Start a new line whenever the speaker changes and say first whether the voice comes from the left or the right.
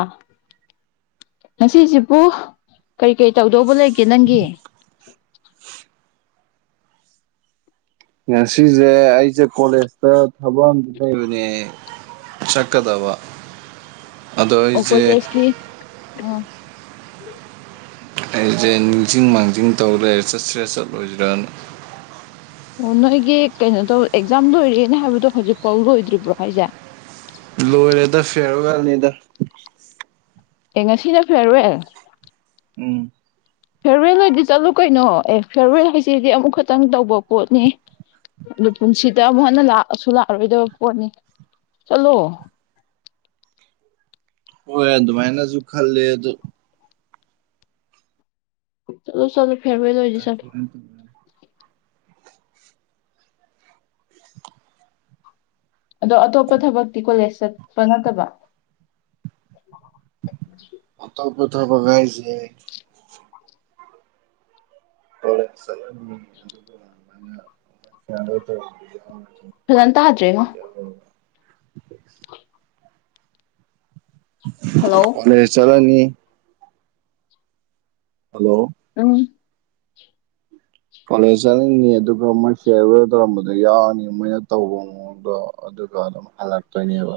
left: ꯑ ꯉꯁꯤꯁꯤꯦ ꯄꯣ ꯀꯔꯤ ꯀꯔꯤ ꯇꯧꯗꯧꯕ ꯂꯩꯒꯦ ꯅꯪꯒꯤ [unintelligible]
right: ꯉꯁꯤꯁꯦ ꯑꯩꯁꯦ ꯀꯣꯂꯦꯖꯇ ꯊꯕꯛ ꯑꯃ ꯂꯩꯕꯅꯦ ꯆꯠꯀꯗꯕ ꯑꯗꯣ ꯑꯩꯁꯦ
left: ꯑꯣꯀꯂꯁꯀꯤ ꯑ
right: ꯑꯩꯁꯦ ꯅꯤꯡꯁꯤꯡ ꯃꯥꯡꯖꯤꯡ ꯇꯧꯔꯦ ꯆꯠꯁꯤꯔꯥ ꯆꯠꯂꯣꯏꯁꯤꯔꯅ
left: ꯑꯣ ꯅꯣꯏꯒꯤ ꯀꯩꯅꯣ ꯇꯧ ꯑꯦꯛꯖꯥꯝ ꯂꯣꯏꯔꯦꯅ ꯍꯥꯏꯕꯗꯣ ꯍꯧꯖꯤꯛꯐꯥꯎ ꯂꯣꯏꯗ꯭ꯔꯤꯕ꯭ꯔꯣ ꯍꯥꯏꯁꯦ
right: ꯅꯤꯗ
left: ꯑꯦ ꯉꯁꯤꯅ ꯐꯤꯔꯋꯦꯜ
right: ꯎꯝ
left: ꯐꯦꯔꯋꯦꯜ ꯑꯣꯏꯗꯤ ꯆꯠꯂꯨ ꯀꯩꯅꯣ ꯑꯦ ꯐꯦꯔꯋꯦꯜ ꯍꯥꯏꯁꯤꯗꯤ ꯑꯃꯨꯛ ꯈꯛꯇꯪ ꯇꯧꯕ ꯄꯣꯠꯅꯤ ꯑꯗꯨ ꯄꯨꯟꯁꯤꯗ ꯑꯃꯨꯛ ꯍꯟꯅ ꯂꯥꯛꯑꯁꯨ ꯂꯥꯛꯑꯔꯣꯏꯗꯕ ꯄꯣꯠꯅꯤ ꯆꯠꯂꯣ
right: ꯍ‌ꯣꯏ ꯑꯗꯨꯃꯥꯏꯅꯁꯨꯨ ꯈꯔꯂꯦ ꯑꯗꯨ
left: ꯆꯠꯂꯨ ꯆꯠꯂꯨ
right: ꯑ ꯐ ꯇ [unintelligible]
left: ꯑꯗꯣ ꯑꯇꯣꯞꯄ ꯊꯕꯛꯇꯤ ꯀꯣꯂꯦꯖ ꯆꯠꯄ ꯅꯠꯇꯕ
right: ꯑ ꯇ ꯀꯊꯥꯕꯒꯥꯏꯁꯦ ꯍꯔꯦ ꯑꯗꯨ [inaudible]
left: ꯐꯖꯟ ꯇꯥꯗ꯭ꯔ‌ꯦ ꯉ‌ꯣ
right: ꯑ
left: ꯍꯜꯂꯣ
right: ꯀ‌ꯣꯂ‌ꯦꯁ ꯆꯠꯂꯅꯤ ꯍꯜꯂꯣ
left: ꯎꯝ
right: ꯀꯣꯂꯦꯖ ꯆꯠꯅꯤꯡꯉꯤ ꯑꯗꯨꯒ ꯃꯣꯏ ꯐꯤꯌꯥꯔ ꯋꯦꯜ ꯇꯧꯔꯝꯕꯗꯣ ꯌꯥꯎꯔꯅꯤ ꯃꯣꯏꯅ ꯇꯧꯕ ꯃꯑꯣꯡꯗꯣ ꯑꯗꯨꯒ ꯑꯗꯨꯝ ꯍꯜꯂꯛꯇꯣꯏꯅꯦꯕ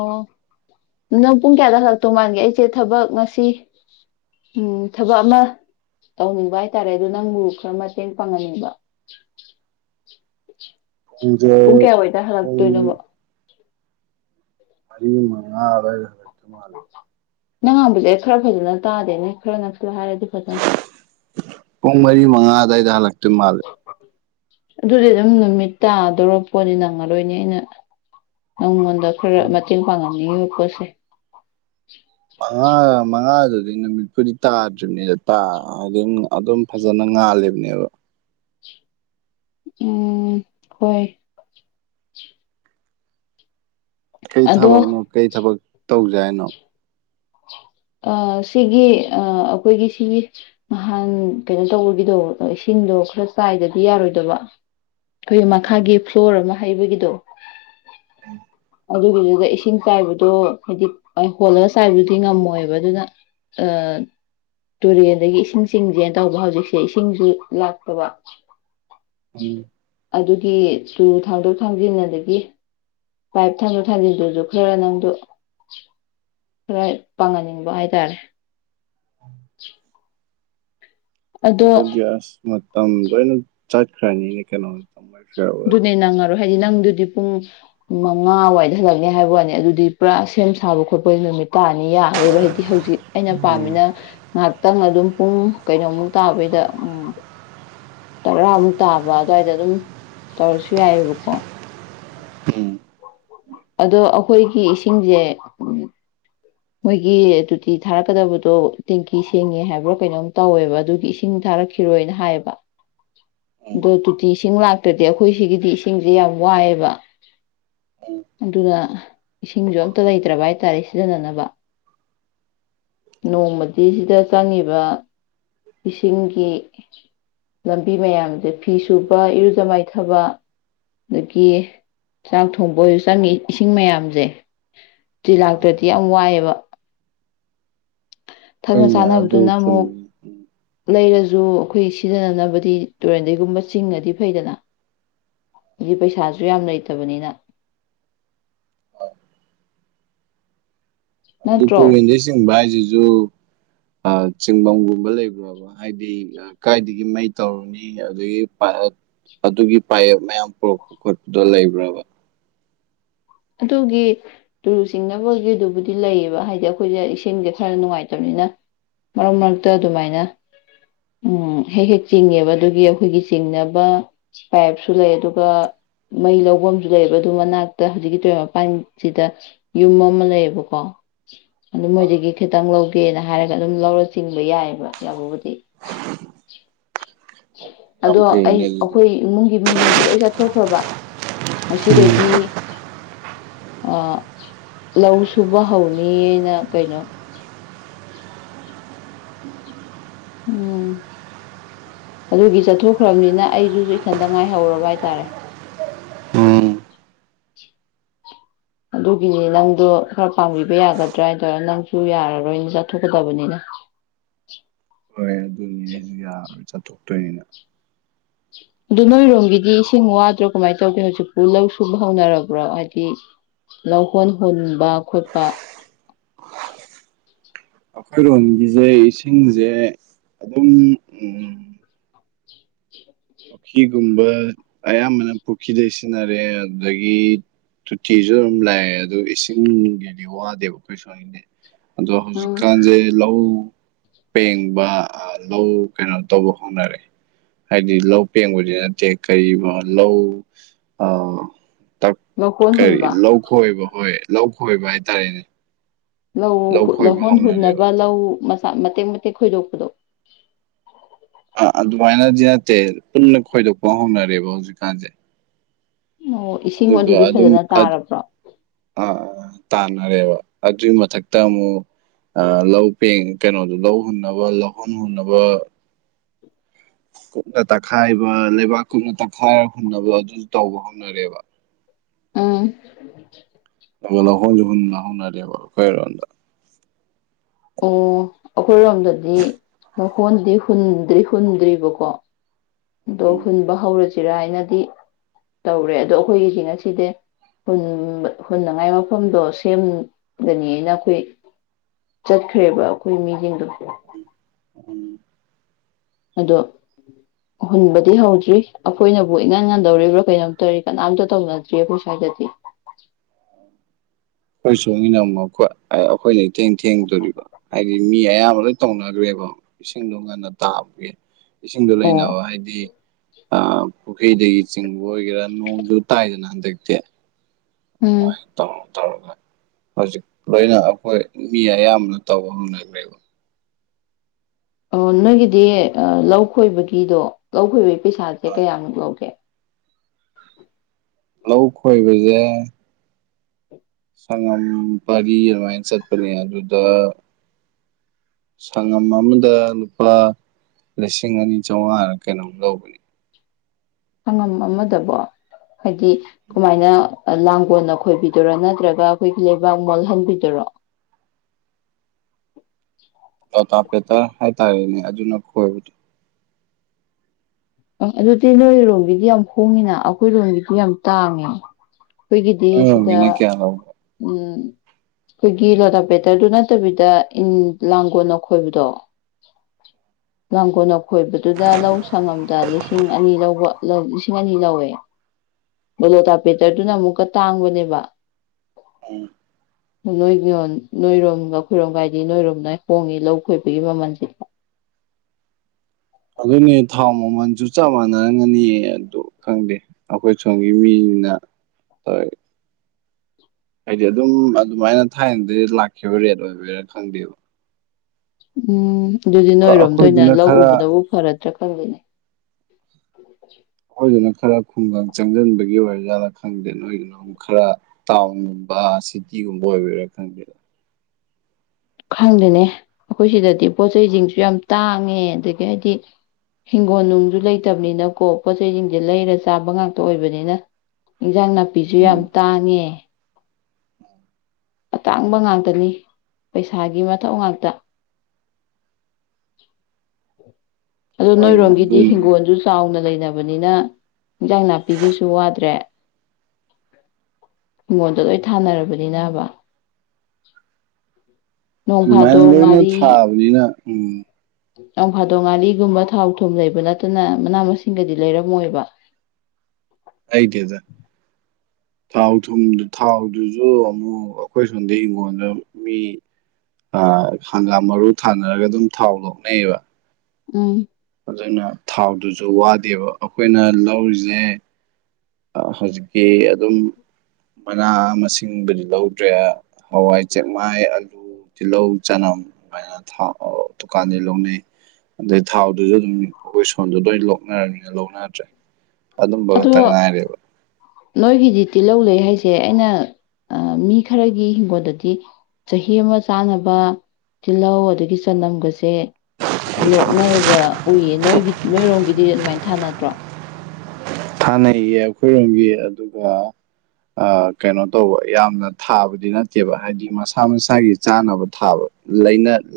left: ꯑꯣ ꯅꯪ ꯄꯨꯡ ꯀꯌꯥꯗ ꯍꯜꯂꯛꯇꯧ ꯃꯥꯟꯒꯦ ꯑꯩꯁꯦ ꯊꯕꯛ ꯉꯁꯤ ꯎꯝ ꯊꯕꯛ ꯑꯃ ꯇꯧꯅꯤꯡꯕ ꯍꯥꯏꯇꯥꯔꯦ ꯑꯗꯨꯗꯣ ꯅꯪꯕꯨ ꯈꯔ ꯃꯇꯦꯡ ꯄꯥꯡꯍꯟꯅꯤꯡꯕ ꯄꯨꯡ ꯀꯌꯥꯋꯥꯏꯗ ꯍꯜꯂꯛꯇꯣꯏꯅꯣꯕ
right: [inaudible] ꯃꯔꯤ ꯃꯉꯥ ꯑꯗꯨꯏꯗ ꯍꯂꯛ ꯇꯃꯜ
left: ꯅꯪ ꯉꯥꯡꯕꯁꯦ ꯑꯩ ꯈꯔ ꯐꯖꯅ ꯇꯥꯗꯦꯅꯦ ꯈꯔ ꯅꯛꯁꯤꯜꯂ ꯍꯥꯏꯔꯗꯤ ꯐꯗ‌ꯣꯅꯤ
right: ꯄꯨꯡ ꯃꯔꯤ ꯃꯉꯥꯗꯥꯏꯗ ꯍꯂꯛ ꯇ ꯃꯥꯜ
left: ꯑꯗꯨꯗꯤ ꯑꯗꯨꯝ ꯅꯨꯃꯤꯠ ꯇꯥꯗꯧꯔꯕ ꯄꯣꯠꯅꯤ ꯅꯪꯉꯔꯣꯏꯅꯤ ꯑꯩꯅ ꯅꯪꯉꯣꯟꯗ ꯑꯗ ꯈꯔ ꯃꯇꯦꯡ ꯄꯥꯡꯉꯒ ꯏ ꯀꯁꯦ
right: ꯃꯉꯥ ꯃꯉꯥ ꯑꯗꯨ ꯑꯗꯩ ꯅꯨꯃꯤꯠꯄꯨꯗꯤ ꯇꯥꯗ꯭ꯔꯤꯕꯅꯤꯗꯗꯤ ꯑꯗꯨꯝ ꯐꯖꯅ ꯉꯥꯜꯂꯤꯕꯅꯦꯕ
left: ꯎꯝ ꯍꯣꯏ
right: ꯀꯩ
left: ꯑꯗꯣ
right: ꯊꯕꯛꯅ ꯀꯩ ꯊꯕꯛ ꯇꯧꯖ ꯍꯥꯏꯅꯣ
left: ꯁꯤꯒꯤ ꯑꯩꯈꯣꯏꯒꯤ ꯁꯤꯒꯤ ꯅꯍꯥꯟ ꯀꯩꯅꯣ ꯇꯧꯕꯒꯤꯗꯣ ꯏꯁꯤꯡꯗꯣ ꯈꯔ ꯆꯥꯏꯗꯕꯤ ꯌꯥꯔꯣꯏꯗꯕ ꯑꯩꯈꯣꯏꯒꯤ ꯃꯈꯥꯒꯤ ꯐ꯭ꯂꯣꯔ ꯑꯃ ꯍꯥꯏꯩꯕꯒꯤꯗꯣ
right: ꯎꯝ
left: ꯑꯗꯨꯒꯤꯗꯨꯗ ꯏꯁꯤꯡ ꯆꯥꯏꯕꯗꯣ ꯍꯥꯏꯗꯤ ꯍꯣꯜꯂ ꯆꯥꯏꯕꯗꯨꯗꯤ ꯉꯝꯃꯣꯏꯕ ꯕ ꯑꯗꯨꯅ ꯇꯨꯔꯦꯟꯗꯒꯤ ꯏꯁꯤꯡ ꯆꯤꯡꯖꯦꯅ ꯇꯧꯕ ꯍꯧꯖꯤꯛꯁꯦ ꯏꯁꯤꯡꯖꯨ ꯂꯥꯛꯇꯕ
right: ꯎꯝ
left: ꯒꯤ ꯇꯨꯂꯨ ꯊꯥꯡꯗꯣꯛ ꯊꯥꯡꯖꯤꯟ ꯑꯗꯒꯤ ꯄꯥꯏꯞ ꯊꯥꯡꯗꯣꯛ ꯊꯥꯖꯤꯟꯗꯨꯖꯨ ꯈꯔ ꯅꯪꯗꯣ ꯈꯔ ꯄꯥꯡꯍꯟꯅꯤꯡꯕ ꯍꯥꯏꯇꯥꯔꯦ [unintelligible] ꯑꯗꯣ
right: ꯑꯒꯌ꯭ꯥꯁ ꯃꯇꯝ [unintelligible] ꯆꯠ ꯈ꯭ꯔꯅꯤꯅꯦ ꯀꯩꯅꯣ ꯃꯣꯏ ꯐꯤꯌꯔꯋꯦꯜ
left: ꯕꯨꯅꯦ ꯅꯪꯉꯔꯣꯏ ꯍꯥꯏꯗꯤ ꯅꯪ ꯗꯨꯗꯤ ꯄꯨꯡ ꯃꯉꯥ ꯋꯥꯏꯗ ꯍꯜꯂꯛꯅꯤ ꯍꯥꯏꯕ ꯋꯥꯅꯤ ꯑꯗꯨꯗꯤ ꯄꯨꯔꯥ ꯁꯦꯝ ꯁꯥꯕ ꯈꯣꯠꯄ ꯅꯨꯃꯤꯠ ꯇꯥꯔꯅꯤ ꯌꯥꯔꯣꯏꯕ ꯍꯥꯏꯗꯤ ꯍꯧꯖꯤꯛ ꯑꯩꯅ
right: ꯎꯝ
left: ꯄꯥꯝꯃꯤꯅ ꯉꯥꯏꯍꯥꯛꯇꯪ ꯑꯗꯨꯝ ꯄꯨꯡ ꯀꯩꯅꯣꯃꯨꯛ ꯇꯥꯕꯩꯗ ꯎꯝ ꯇꯔꯥꯃꯨꯛ ꯇꯥꯕ ꯑꯗꯨꯋꯥꯏꯗ ꯑꯗꯨꯝ ꯇꯧꯔꯁꯨ ꯌꯥꯏꯕꯥꯀꯣ
right: ꯎꯝ
left: ꯑꯗꯣ ꯑꯈꯣꯏꯒꯤ ꯏꯁꯤꯡꯖꯦ ꯎꯝ ꯃꯣꯏꯒꯤ ꯇꯨꯇꯤ ꯊꯥꯔꯛꯀꯗꯕꯗꯣ ꯇꯦꯡꯀꯤ ꯁꯦꯡꯉꯦ ꯍꯥꯏꯕ꯭ꯔꯥ ꯀꯩꯅꯣꯝ ꯇꯧꯋꯦꯕ ꯑꯗꯨꯒꯤ ꯏꯁꯤꯡ ꯊꯥꯔꯛꯈꯤꯔꯣꯏꯅ ꯍꯥꯏꯌꯦꯕ ꯗꯣ ꯇꯨꯇꯤ ꯁꯤ ꯁꯤꯡ ꯂꯥꯛꯇ꯭ꯔꯗꯤ ꯑꯈꯣꯏ ꯁꯤꯒꯤꯗꯤ ꯏꯁꯤꯡꯖꯦ ꯌꯥꯝ ꯋꯥꯏꯑꯕ ꯑꯗꯨꯅ ꯏꯁꯤꯡꯖꯨ ꯑꯝꯇ ꯂꯩꯇ꯭ꯔꯕ ꯍꯥꯏꯇꯥꯔꯦ ꯁꯤꯖꯤꯟꯅꯅꯕ ꯅꯣꯡꯃꯗꯤ ꯁꯤꯗ ꯆꯪꯉꯤꯕ ꯏꯁꯤꯡꯒꯤ ꯂꯝꯕꯤ ꯃꯌꯥꯝꯖꯦ ꯐꯤ ꯁꯨꯕ ꯏꯔꯨꯖ ꯃꯥꯏꯊꯕ ꯑꯗꯒꯤ ꯆꯥꯛ ꯊꯣꯡꯕ ꯑꯣꯏꯖꯨ ꯆꯪꯉꯤ ꯏꯁꯤꯡ ꯃꯌꯥꯝꯖꯦ ꯇꯤ ꯂꯥꯛꯇ꯭ꯔꯗꯤ ꯌꯥꯝ ꯋꯥꯏ [unintelligible] ꯊꯛꯅ
right: ꯍꯣꯏꯅꯦ ꯑꯗꯨ
left: ꯆꯥꯅꯕꯗꯨꯅ ꯑꯃꯨꯛ
right: ꯆꯨꯝꯃꯤꯅꯦ
left: ꯂꯩꯔꯁ ꯖꯨ ꯑꯈꯣꯏ ꯁꯤꯖꯟꯅꯅꯕꯗꯤ ꯇꯨꯔꯦꯟꯗꯩꯒꯨꯝꯕ ꯆꯤꯡꯉꯗꯤ ꯐꯩꯗꯅ [unintelligible] ꯄꯩꯁꯥꯖꯨ ꯌꯥꯝ ꯂꯩꯇꯕꯅꯤꯅ
right: ꯑꯗꯨ
left: ꯅꯠꯇ꯭ꯔꯣ
right: ꯇꯨꯔꯦꯟꯗꯩ ꯆꯤꯡꯕ ꯍꯥꯏꯖꯤꯖꯨ ꯗꯨ ꯑꯥ ꯆꯤꯡꯕꯝꯒꯨꯝꯕ ꯂꯩꯕ꯭ꯔꯣꯕ ꯍꯥꯏꯗꯤ ꯀꯥꯏꯗꯒꯤ ꯃꯩ ꯇꯧꯔꯨꯅꯤ ꯑꯗꯒꯤ ꯑꯗꯨꯒꯤ ꯄꯥꯏꯌꯦꯞ ꯃꯌꯥꯝ ꯄꯨꯔꯛꯄ ꯈꯣꯠꯄꯗꯣ ꯂꯩꯕ꯭ꯔꯕ
left: ꯑꯗꯨꯒꯤ ꯇꯨꯔꯨ ꯆꯤꯡꯅꯕꯒꯤꯗꯨꯕꯨꯗꯤ ꯂꯩꯌꯦꯕ ꯍꯥꯏꯗꯤ ꯑꯈꯣꯏꯖꯦ ꯏꯁꯤꯡꯖꯦ ꯈꯔ ꯅꯨꯡꯉꯥꯏꯇꯝꯅꯤꯅ ꯃꯔꯛ ꯃꯔꯛꯇ ꯑꯗꯨꯃꯥꯏꯅ ꯎꯝ ꯍꯦꯛ ꯍꯦꯛ ꯆꯤꯡꯉꯦꯕ ꯑꯗꯨꯒꯤ ꯑꯈꯣꯏꯒꯤ ꯆꯤꯡꯅꯕ ꯄꯥꯏꯞꯁꯨ ꯂꯩ ꯑꯗꯨꯒ ꯃꯩ ꯂꯕꯝꯖꯨ ꯂꯩꯑꯕ ꯑꯗꯨ ꯃꯅꯥꯛꯇ ꯍꯧꯖꯤꯛꯀꯤ ꯇꯨꯔꯦꯟ ꯃꯄꯥꯟꯁꯤꯗ ꯌꯨꯝ ꯑꯃ ꯂꯩꯌꯦꯕꯀꯣ ꯑꯗꯨ ꯃꯣꯏꯗꯒꯤ ꯈꯤꯇꯪ ꯂꯧꯒꯦꯅ ꯍꯥꯏꯔꯒ ꯑꯗꯨꯝ ꯂꯧꯔ ꯆꯤꯡꯕ ꯌꯥꯏꯑꯕ ꯌꯥꯕꯕꯨꯗꯤ
right: ꯌꯥꯝ
left: ꯑꯗꯣ ꯑꯩ
right: ꯐꯩꯅꯦ ꯑꯗꯨꯗꯤ
left: ꯑꯈꯣꯏ ꯏꯃꯨꯡꯒꯤ ꯃꯤꯖꯤꯡꯗꯨ ꯂꯣꯏ ꯆꯠꯊꯣꯛꯈ꯭ꯔꯕ ꯉꯁꯤꯗꯒꯤ ꯑ ꯂꯧ ꯁꯨꯕ ꯍꯧꯅꯤꯅ ꯀꯩꯅꯣ ꯎꯝ ꯑꯗꯨꯒꯤ ꯆꯠꯊꯣꯛꯈ꯭ꯔꯝꯅꯤꯅ ꯑꯩꯖꯨꯖꯨ ꯏꯊꯟꯇ ꯉꯥꯏꯍꯧꯔꯕ ꯍꯥꯏꯇꯥꯔꯦ
right: ꯎꯝ
left: ꯑꯗꯨꯒꯤꯅꯤ ꯅꯪꯗꯣ ꯈꯔ ꯄꯥꯡꯕꯤꯕ ꯌꯥꯒꯗ꯭ꯔꯥ ꯍꯥꯏ ꯇꯧꯔ ꯅꯪꯁꯨ ꯌꯥꯔꯔꯣꯏꯅ ꯆꯠꯊꯣꯛꯀꯗꯕꯅꯤꯅ
right: ꯍꯣꯏ ꯑꯗꯨꯅꯤ ꯑꯩꯁꯨ ꯌꯥꯔꯔꯣꯏ ꯆꯠꯊꯣꯛꯇꯣꯏꯅꯤꯅ
left: ꯑꯗꯨ ꯅꯣꯏꯔꯣꯝꯒꯤꯗꯤ ꯏꯁꯤꯡ ꯋꯥꯗ꯭ꯔꯣ ꯀꯃꯥꯏ ꯇꯧꯒꯦ ꯍꯧꯖꯤꯛꯄꯨ ꯂꯧ ꯁꯨꯕ ꯍꯧꯅꯔꯕ꯭ꯔꯣ ꯍꯥꯏꯗꯤ ꯂꯧ ꯍꯣꯟ ꯍꯨꯟꯕ ꯈꯣꯠꯄ
right: ꯑꯈꯣꯏꯔꯣꯝꯒꯤꯖꯦ ꯏꯁꯤꯡꯖꯦ ꯑꯗꯨꯝ ꯎꯝ ꯄꯨꯈ꯭ꯔꯤꯒꯨꯝꯕ ꯑꯌꯥꯝꯕꯅ ꯄꯨꯈ꯭ꯔꯤꯗ ꯁꯤꯖꯤꯟꯅꯔꯦ ꯑꯗꯨꯗꯒꯤ ꯇꯣꯇꯤꯁꯨ ꯑꯗꯨꯝ ꯂꯥꯛꯑꯦ ꯑꯗꯨ ꯏꯁꯤꯡꯒꯤꯗꯤ ꯋꯥꯗꯦꯕ ꯑꯩꯈꯣꯏ ꯁ꯭ꯋꯥꯏꯗ ꯑꯗꯣ
left: ꯎꯝ
right: ꯍꯧꯖꯤꯛꯀꯥꯟꯁꯦ ꯂꯧ ꯄꯦꯡꯕ ꯂꯧ ꯀꯩꯅꯣ ꯇꯧꯕ ꯍꯣꯠꯅꯔꯦ ꯍꯥꯏꯗꯤ ꯂꯧ ꯄꯦꯡꯕꯗꯤ ꯅꯠꯇꯦ ꯀ ꯂꯧ ꯑ
left: ꯂꯧꯍꯣꯟ
right: ꯀꯔꯤ
left: ꯍꯨꯟꯕ
right: ꯂꯧꯈꯣꯏꯕꯣ ꯍꯣꯏ ꯂꯧ ꯈꯣꯏꯕ ꯍꯥꯏꯇꯥꯔꯦꯅꯦ
left: ꯂꯧ
right: ꯈꯣꯏꯕ
left: ꯂꯧꯍꯣꯟ
right: ꯍꯧꯅꯔꯦꯕ
left: ꯍꯨꯟꯅꯅꯕ ꯂꯧ ꯃꯇꯦꯛ ꯃꯇꯦꯛ ꯈꯣꯏꯗꯣꯛꯄꯗꯣ
right: ꯑꯥ ꯑꯗꯨꯃꯥꯏꯅꯗꯤ ꯅꯠꯇꯦ ꯄꯨꯟꯅ ꯈꯣꯏꯗꯣꯛꯄ ꯍꯧꯅꯔꯦꯕ ꯍꯧꯖꯤꯛꯀꯥꯟꯁꯦ
left: ꯑꯣ ꯏꯁꯤꯡ
right: ꯑꯗꯨꯒ
left: ꯑꯗꯨꯗꯤ
right: ꯑꯗꯨꯝ
left: ꯐꯖꯅ
right: ꯑꯗꯨ
left: ꯇꯥꯔꯕ꯭ꯔꯣ
right: ꯑꯥ ꯇꯥꯟꯅꯔꯦꯕ ꯑꯗꯨꯏ ꯃꯊꯛꯇ ꯑꯃꯨꯛ ꯂꯧ ꯄꯦꯡ ꯀꯩꯅꯣꯗꯨꯣ ꯂꯧꯍꯨꯟꯅꯕ ꯂꯧꯍꯟꯍꯨꯅꯕ ꯀꯨꯞꯅ ꯇꯛꯈꯥꯏꯕ ꯂꯩꯕꯥꯛ ꯀꯨꯞꯅ ꯇꯛꯈꯥꯏꯔ ꯍꯨꯟꯅꯕ ꯑꯗꯨꯁꯨ ꯇꯧꯕ ꯍꯧꯅꯔꯦꯕ
left: ꯎꯝ
right: ꯀꯔꯣꯗ
left: ꯑꯣ ꯑꯩꯈꯣꯏꯔꯣꯝꯗꯗꯤ ꯃꯈꯣꯟꯗꯤ ꯍꯨꯟꯗ꯭ꯔꯤ ꯍꯨꯟꯗ꯭ꯔꯤꯕꯀꯣ ꯗ ꯍꯟ ꯍꯔ ꯆꯔꯥ ꯍꯥꯏꯅꯗꯤ ꯇꯧꯔꯦ ꯑꯗꯣ ꯑꯩꯈꯣꯏꯒꯤꯁꯤꯅ ꯁꯤꯗꯤ ꯍꯨꯟꯅꯉꯥꯏ ꯃꯐꯝꯗꯣ ꯁꯦꯝꯒꯅꯤꯅ ꯑꯩꯈꯣꯏ ꯆꯠꯈ꯭ꯔꯦꯕ ꯑꯩꯈꯣꯏ ꯃꯤꯁꯤꯡꯗꯣ
right: ꯎꯝ
left: ꯑꯗꯣ ꯍꯨꯟꯕꯗꯤ ꯍꯧꯗ꯭ꯔꯤ ꯑꯩꯈꯣꯏꯅꯕꯨ ꯏꯉꯥꯟ ꯉꯥꯟꯗꯧꯔꯤꯕ꯭ꯔꯥ ꯀꯩꯅꯣꯝꯇꯧꯔꯤ ꯀꯅꯥꯝꯇ ꯇꯧꯅꯗ꯭ꯔꯤ ꯑꯩꯈꯣꯏ ꯁ꯭ꯋꯥꯏꯗꯗꯤ
right: ꯑꯩꯈꯣꯏ ꯁꯣꯡꯉꯅ ꯑꯃꯨꯛ ꯑꯩꯈꯣꯏ ꯂꯩ ꯊꯦꯡ ꯊꯦꯡꯗꯣꯔꯤꯕ ꯍꯥꯏꯗꯤ ꯃꯤ ꯑꯌꯥꯝꯕ ꯂꯣꯏ ꯇꯧꯅꯈ꯭ꯔꯦꯕ ꯏꯁꯤꯡꯗꯣ ꯉꯟꯅ ꯇꯥꯕꯒꯤ ꯏꯁꯤꯡꯗꯣ
left: ꯑꯣ
right: ꯂꯩꯅꯕ ꯍꯥꯏꯗꯤ ꯑ ꯄꯨꯈꯩꯗꯁꯤꯡ ꯑꯣꯏꯒꯦꯔꯥ ꯅꯣꯡꯁꯨ ꯇꯥꯏꯗꯅꯟ ꯆ ꯋꯥ
left: ꯎꯝ
right: ꯇꯣ ꯇꯧꯔꯒ ꯍꯧꯖꯤꯛ ꯂꯣꯏꯅ ꯑꯩꯈꯣꯏ ꯃꯤ ꯑꯌꯥꯝꯕꯅ ꯇꯧꯕ ꯉ ꯂꯩꯈ꯭ꯔꯦꯕ
left: ꯑꯣ ꯅꯣꯏꯒꯤꯗꯤ ꯂꯧ ꯈꯣꯏꯕꯒꯤꯗꯣ ꯂꯧ ꯈꯣꯏꯕꯒꯤ ꯄꯁꯥꯁꯦ ꯀꯌꯥꯃꯨꯛ ꯂꯧꯒꯦ
right: ꯂꯧ ꯈꯣꯏꯕꯁꯦ ꯁꯪꯉꯝ ꯄꯔꯤ ꯑꯗꯨꯃꯥꯏꯅ ꯆꯠꯄꯅꯦ ꯑꯗꯨꯗ ꯁꯪꯉꯝ ꯑꯃꯗ ꯂꯨꯄꯥ ꯂꯤꯁꯤꯡ ꯑꯅꯤ ꯆꯥꯝꯃꯉꯥꯅ ꯀꯩꯅꯣꯝ ꯂꯧꯕꯅꯤ
left: ꯑꯪꯉꯝ ꯑꯃꯗꯕꯣ ꯍꯥꯏꯗꯤ ꯀꯃꯥꯏꯅ ꯂꯥꯡꯒꯣꯜꯅ ꯈꯣꯏꯕꯤꯗꯣꯏꯔꯣ ꯅꯠꯇ꯭ꯔꯒ ꯑꯩꯈꯣꯏꯒꯤ ꯂꯩꯕꯥꯛ ꯃꯣꯜꯍꯟꯕꯤꯗꯔꯣ
right: ꯇ ꯇꯄꯦꯇꯔ ꯍꯥꯏꯇꯥꯔꯦꯅꯦ ꯑꯗꯨꯅꯈꯣꯏꯕ
left: ꯑꯗꯨꯗꯤ ꯅꯣꯏꯔꯣꯝꯒꯤꯗꯤ ꯌꯥꯝ ꯍꯣꯡꯉꯤꯅ ꯑꯩꯈꯣꯏꯔꯣꯝꯒꯤꯗꯤ ꯌꯥꯝ ꯇꯥꯡꯉꯦ ꯑꯩꯈꯣꯏꯒꯤꯗꯤ ꯁꯤꯗ
right: ꯅꯣꯏꯔꯣꯝꯒꯤꯅ ꯀꯌꯥ ꯂꯧꯕ
left: ꯎꯝ ꯑꯩꯈꯣꯏꯒꯤ ꯂꯣꯂꯥꯄꯦꯇꯔꯗꯨ ꯅꯠꯇꯕꯤꯗꯟ ꯂꯥꯡꯒꯣꯜ ꯑꯈꯣꯏꯕꯗꯣ ꯂꯥꯡꯒꯣꯜ ꯑꯈꯣꯏꯕꯗꯨꯗ ꯂꯧ ꯁꯪꯉꯝ ꯂꯤꯁꯤꯡ ꯑꯅꯤ ꯂꯧꯕ ꯂꯤꯁꯤꯡ ꯑꯅꯤ ꯂꯧꯋꯦꯣ ꯦꯇꯔꯗꯨꯅ ꯑꯃꯨꯛꯀ ꯇꯥꯡꯕꯅꯦꯕ
right: ꯎꯝ
left: ꯅꯣꯏꯒꯤ ꯅꯣꯏꯔꯣꯝꯒ ꯈꯣꯏꯔꯣꯝꯒꯥꯏꯗꯤ ꯅꯣꯏꯔꯣꯝ ꯅꯣꯏ ꯍꯣꯡꯉꯤ ꯂꯧ ꯈꯣꯏꯕꯒꯤ ꯃꯃꯜꯁꯤꯗ
right: ꯑꯗꯨꯅꯦ ꯊꯥꯎ ꯃꯃꯜꯁꯨ ꯆꯞ ꯃꯥꯟꯅꯔꯝꯒꯅꯤ ꯑꯗꯨ ꯈꯪꯗꯦ ꯑꯩꯈꯣꯏ ꯁꯣꯝꯒꯤ ꯃꯤꯅ ꯇꯧ ꯍꯥꯏꯗꯤ ꯑꯗꯨꯝ ꯑꯗꯨꯃꯥꯏꯅ ꯊꯥꯏꯅꯗꯤ ꯂꯥꯛꯈꯤꯕ ꯔꯦꯠ ꯑꯣꯏꯕꯔꯥ ꯈꯪꯗꯦꯕ
left: ꯎꯝ ꯑꯗꯨꯗꯤ ꯅꯣꯏꯔꯣꯝꯗꯣꯏꯅ
right: ꯑꯩꯈꯣꯏꯗꯨꯅ
left: ꯂꯧ
right: ꯈꯔ
left: ꯎꯕꯗꯕꯨ ꯐꯔꯦ ꯀ
right: ꯅꯗꯨꯅ ꯈꯔ ꯈꯨꯡꯒꯪ ꯆꯪꯁꯤꯟꯕꯒꯤ ꯑꯣꯏꯔꯖꯥꯠꯂ ꯈꯪꯗꯦ ꯅꯣꯏꯗꯨꯅ ꯑꯃꯨꯛ ꯈꯔ ꯇꯥꯎꯟꯒꯨꯝꯕ ꯁꯤꯇꯤꯒꯨꯝꯕ ꯑꯣꯏꯒꯦꯔꯥ ꯈꯪꯗꯦꯗ
left: ꯈꯪꯗꯦꯅꯦ ꯑꯩꯈꯣꯏ ꯁꯤꯗꯗꯤ ꯄꯣꯠ ꯆꯩꯁꯤꯡꯁꯨ ꯌꯥꯝ ꯇꯥꯡꯉꯦ ꯑꯗꯒꯤ ꯍꯥꯏꯗꯤ ꯍꯤꯡꯒꯣꯜ ꯅꯨꯡꯁꯨ ꯂꯩꯇꯕꯅꯤꯅꯀꯣ ꯄꯣꯠ ꯆꯩꯁꯤꯡꯁꯦ ꯂꯩꯔ ꯆꯥꯕ ꯉꯥꯛꯇ ꯑꯣꯏꯕꯅꯤꯅ ꯏꯟꯖꯥꯡ ꯅꯥꯄꯤ ꯅꯨꯄꯤꯁꯨ ꯌꯥꯝ
right: ꯎꯝ
left: ꯇꯥꯡꯉꯦ ꯑꯇꯥꯡꯕ ꯉꯥꯛꯇꯅꯤ ꯄꯩꯁꯥꯒꯤ ꯃꯊꯧ ꯉꯥꯛꯇ ꯑꯗꯣ
right: ꯍꯣꯏꯅꯦ
left: ꯅꯣꯏꯔꯣꯝꯒꯤꯗꯤ
right: ꯑꯗꯨꯅꯤ
left: ꯍꯤꯡꯒꯣꯜꯁꯨ ꯆꯥꯎꯅ ꯂꯩ ꯊꯕꯅꯤꯅ ꯏꯟꯖꯥꯡ ꯅꯥꯄꯤꯒꯤꯁꯨ ꯋꯥꯗ꯭ꯔꯦ ꯍꯪꯉꯣꯟꯗ ꯂꯣꯏ ꯊꯥꯅꯔꯕꯅꯤꯅꯕ ꯎꯝ
right: ꯑꯗꯨꯃꯥꯏꯅ ꯂꯣꯏꯅ ꯊꯥꯕꯅꯤꯅ ꯎꯝ
left: ꯐꯥꯗꯣꯡ ꯉꯥꯂꯤꯒꯨꯝꯕ ꯊꯥꯎ ꯊꯨꯝ ꯂꯩꯕ ꯅꯠꯇꯅ ꯃꯅꯥ ꯃꯁꯤꯡꯒꯗꯤ ꯂꯩꯔꯝꯃꯣꯏꯕ
right: ꯑꯩꯗꯤꯗ ꯊꯥꯎ ꯊꯨꯝ ꯊꯥꯎꯗꯨꯁꯨ ꯑꯃꯨꯛ ꯑꯩꯈꯣꯏ ꯁꯣꯝꯗ ꯍꯤꯡꯒꯣꯜꯗ ꯃꯤ ꯍꯪꯒꯥꯝ ꯃꯔꯨ ꯊꯥꯅꯔꯒ ꯑꯗꯨꯝ ꯊꯥꯎ ꯂꯧꯅꯩꯌꯦꯕ
left: ꯎꯝ
right: ꯑꯗꯨꯅ ꯊꯥꯎꯗꯨꯁꯨ ꯋꯥꯗꯦꯕ ꯑꯩꯈꯣꯏꯅ ꯂꯧꯔꯤꯁꯦ ꯍꯧꯖꯤꯛꯀꯤ ꯑꯗꯨꯝ ꯃꯅꯥ ꯃꯁꯤꯡꯕꯨꯗꯤ ꯂꯧꯗ꯭ꯔꯦ ꯍꯋꯥꯏ ꯆꯦꯛꯃꯥꯏ ꯑꯂꯨ ꯇꯤꯜꯍꯧ ꯆꯅꯝ ꯑꯗꯨꯃꯥꯏꯅ ꯗꯨꯀꯥꯟ ꯂꯧꯅꯦ ꯑꯗꯩ ꯊꯥꯎ ꯑꯗꯨꯁꯨ ꯑꯗꯨꯝ ꯑꯩꯈꯣꯏ ꯁꯣꯟꯁꯨ ꯂꯣꯏꯅ ꯂꯣꯛꯅꯔꯝꯅꯤ ꯂꯧꯅꯗ꯭ꯔꯦ ꯑꯗꯨꯝꯕ
left: ꯑꯗꯣ
right: ꯉꯦ
left: ꯅꯣꯏꯒꯤꯗꯤ ꯇꯤꯜꯍꯧ ꯂꯩ ꯍꯥꯏꯁꯦ ꯑꯩꯅ ꯃꯤ ꯈꯔꯒꯤ ꯏꯤꯡꯒꯣꯜꯗꯗꯤ ꯆꯍꯤ ꯑꯃ ꯆꯥꯅꯕ ꯇꯤꯜꯍꯧ ꯑꯗꯒꯤ ꯆꯅꯝꯒꯁꯦ ꯂꯣꯛꯅꯕ ꯎꯏꯌꯦ ꯅꯣꯏꯒꯤ ꯅꯣꯏꯔꯣꯝꯒꯤꯗꯤ ꯑꯗꯨꯃꯥꯏꯅ ꯊꯥꯅꯗ꯭ꯔꯣ
right: ꯊꯥꯅꯩꯌꯦ ꯑꯩꯈꯣꯏꯔꯣꯝꯒꯤ ꯑꯗꯨꯒ ꯑ ꯀꯩꯅꯣ ꯇꯧꯕ ꯌꯥꯝꯅ ꯊꯥꯕꯗꯤ ꯅꯠꯇꯦꯕ ꯍꯥꯏꯗꯤ ꯃꯁꯥ ꯃꯁꯥꯒꯤ ꯆꯥꯅꯕ ꯊꯥꯕ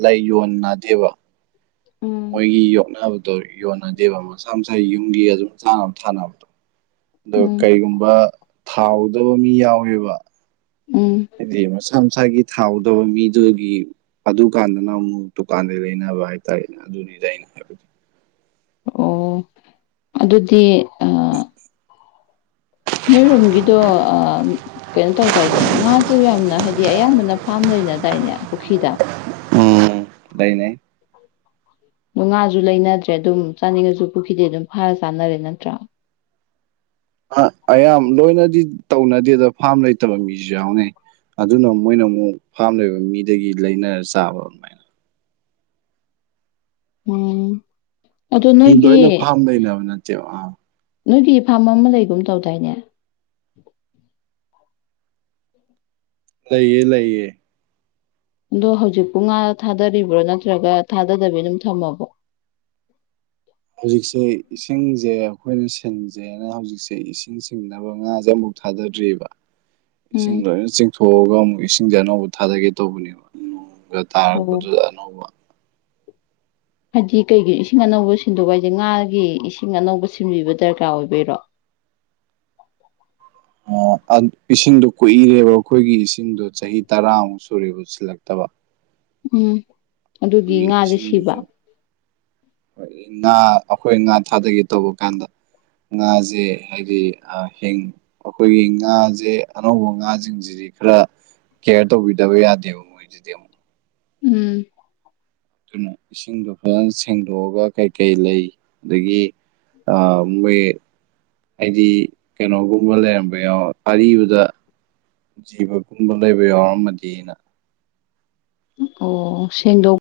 right: ꯂꯩ ꯌꯣꯟꯅꯗꯦꯕ
left: ꯎꯝ
right: ꯃꯣꯏꯒꯤ ꯌꯣꯛꯅꯕꯗꯣ ꯌꯣꯟꯅꯗꯦꯕ ꯃꯁꯥ ꯃꯁꯥ ꯌꯨꯝꯒꯤ ꯑꯗꯨꯝ ꯆꯥꯅꯕ ꯊꯥꯅꯕꯗꯣ ꯑ
left: ꯎꯝ
right: ꯀꯩꯒꯨꯝꯕ ꯊꯥꯎ ꯑꯧꯕ ꯃꯤ ꯌꯥꯎꯋꯦꯕ
left: ꯎꯝ
right: ꯗꯤ ꯃꯁꯥ ꯃꯁꯥꯒꯤ ꯊꯥꯎ ꯑꯇꯧꯕ ꯃꯤꯗꯨꯒꯤ ꯑꯗꯨꯀꯥꯟꯗꯅ ꯑꯃꯨꯛ ꯗꯨꯀꯥꯟꯗ ꯂꯩꯅꯕ ꯍꯥꯏꯇꯥꯔꯦꯅꯦ ꯑꯗꯨꯅꯤꯗ ꯑꯩꯅ ꯍꯥꯏꯕꯗꯤ
left: ꯑꯣ ꯑꯗꯨꯗꯤ ꯑ ꯅꯣꯏꯔꯣꯝꯒꯤꯗꯣ ꯀꯩꯅꯣ ꯇꯧꯗꯥꯏꯅꯦ ꯉꯥꯁꯨ ꯌꯥꯝꯅ ꯍꯥꯏꯗꯤ ꯑꯌꯥꯝꯕꯅ ꯐꯥꯔꯝ ꯂꯩꯅꯗꯥꯏꯅꯦ ꯄꯨꯈ꯭ꯔꯤꯗ
right: ꯂꯩꯅꯩ
left: ꯉꯥꯁꯨ ꯂꯩꯅꯗ꯭ꯔꯦ ꯑꯗꯨꯝ ꯆꯥꯅꯤꯡꯉꯁꯨ ꯄꯨꯈꯤꯗꯦ ꯑꯗꯨꯝ ꯐꯥꯔ ꯆꯥꯅꯔꯦ ꯅꯠꯇ꯭ꯔꯥ
right: ꯑꯌꯥꯝ ꯂꯣꯏꯅꯗꯤ ꯇꯧꯅꯗꯦꯗ ꯐꯥꯔꯝ ꯂꯩꯇꯕ ꯃꯤꯁꯨ ꯌꯥꯎꯅꯩ ꯑꯗꯨꯅ ꯃꯣꯏꯅ ꯑꯃꯨꯛ ꯐꯥꯝ ꯂꯩꯕ ꯃꯤꯗꯒꯤ ꯂꯩꯅꯔ ꯆꯥꯕ ꯑꯗꯨꯃꯥꯏꯅ
left: ꯎꯝ ꯑꯗꯣ
right: ꯃꯤ
left: ꯅꯣꯏꯒꯤ
right: ꯂꯣꯏꯅ ꯐꯥꯝ ꯂꯩꯅꯕ ꯅꯠꯇꯦꯕ ꯑꯥ
left: ꯅꯣꯏꯒꯤ ꯐꯥꯔꯝ ꯑꯃ ꯂꯩꯒꯨꯝ ꯇꯧꯗꯥꯏꯅꯦ
right: ꯂꯩꯌꯦ ꯂꯩꯌꯦ
left: ꯑꯗꯣ ꯍꯧꯖꯤꯛ ꯄꯨꯡ ꯉꯥ ꯊꯥꯗꯔꯤꯕ꯭ꯔꯣ ꯅꯠꯇ꯭ꯔꯒ ꯊꯥꯗꯗꯕꯤ ꯑꯗꯨꯝ ꯊꯝꯃꯕꯣ
right: ꯍꯧꯖꯤꯛꯁꯦ ꯏꯁꯤꯡ ꯁꯦ ꯑꯩꯈꯣꯏꯅ ꯁꯤꯟꯁꯦꯅ ꯍꯧꯖꯤꯛꯁꯦ ꯏꯁꯤꯡ ꯆꯤꯟꯅꯕ ꯉꯥꯖꯦ ꯑꯃꯨꯛ ꯊꯥꯗꯗ꯭ꯔꯤꯑꯔꯤꯕ
left: ꯎꯝ
right: ꯏꯁꯤꯡ ꯂꯣꯏꯅ ꯆꯤꯡꯊꯣꯛꯑꯒ ꯑꯃꯨꯛ ꯏꯁꯤꯡꯖꯦ ꯑꯥꯅꯧꯕ ꯊꯥꯗꯒꯦ ꯇꯧꯕꯅꯦꯕ ꯅꫭꯡꯒ
left: ꯑꯣ
right: ꯇꯥꯔꯛꯄꯗꯨꯗ ꯑꯥꯅꯧꯕ
left: ꯍꯥꯏꯗꯤ ꯀꯩꯒꯤ ꯏꯁꯤꯡ ꯑꯅꯧꯕ ꯁꯤꯟꯗꯣꯛꯄ ꯍꯥꯏꯁꯦ ꯉꯥꯒꯤ ꯏꯁꯤꯡ ꯑꯅꯧꯕ ꯁꯤꯟꯕꯤꯕ ꯗꯔꯀꯥꯔ ꯑꯣꯏꯕꯩꯔꯣ
right: ꯑꯥ ꯏꯁꯤꯡꯗꯣ ꯀꯣꯛꯏꯔꯦꯕ ꯑꯩꯈꯣꯏꯒꯤ ꯏꯁꯤꯡꯗꯣ ꯆꯍꯤ ꯇꯔꯥꯃꯨꯛ ꯁꯨꯔꯦ ꯎꯁꯤꯜꯂꯛꯇꯕ
left: ꯎꯝ ꯑꯗꯨꯒꯤ ꯉꯥꯖꯦ ꯁꯤꯕ
right: ꯏꯁꯤꯡꯗꯨꯁꯨ ꯉꯥ ꯑꯩꯈꯣꯏ ꯉꯥ ꯊꯥꯗꯒꯦ ꯇꯧꯕ ꯀꯥꯟꯗ ꯉꯥꯁꯦ ꯍꯥꯏꯗꯤ ꯍꯦꯡ ꯑꯩꯈꯣꯏꯒꯤ ꯉꯥꯁꯦ ꯑꯅꯧꯕ ꯉꯥꯁꯤꯡꯁꯤꯗꯤ ꯈꯔ ꯀꯩꯅꫭ ꯇꯧꯕꯤꯗꯕ ꯌꯥꯗꯦꯕ ꯃꯣꯏꯁꯤꯗꯤ ꯑꯃꯨꯛ
left: ꯎꯝ
right: ꯑꯗꯨꯅ ꯏꯁꯤꯡꯗꯣ ꯐꯖꯅ ꯁꯦꯡꯗꯣꯛꯑꯒ ꯀꯩꯀꯩ ꯂꯩ ꯑꯗꯒꯤ ꯃꯣꯏ ꯍꯥꯏꯗꯤ ꯀꯩꯅꯣꯒꯨꯝꯕ ꯂꯩꯔꯝꯕ ꯌꯥꯎ ꯑꯔꯤꯕꯗ ꯖꯤꯕꯒꯨꯝꯕ ꯂꯩꯕ ꯌꯥꯎꯔꯝꯃꯗꯤ ꯑꯩꯅ
left: ꯑꯣ ꯁꯦꯡꯗꯣꯛ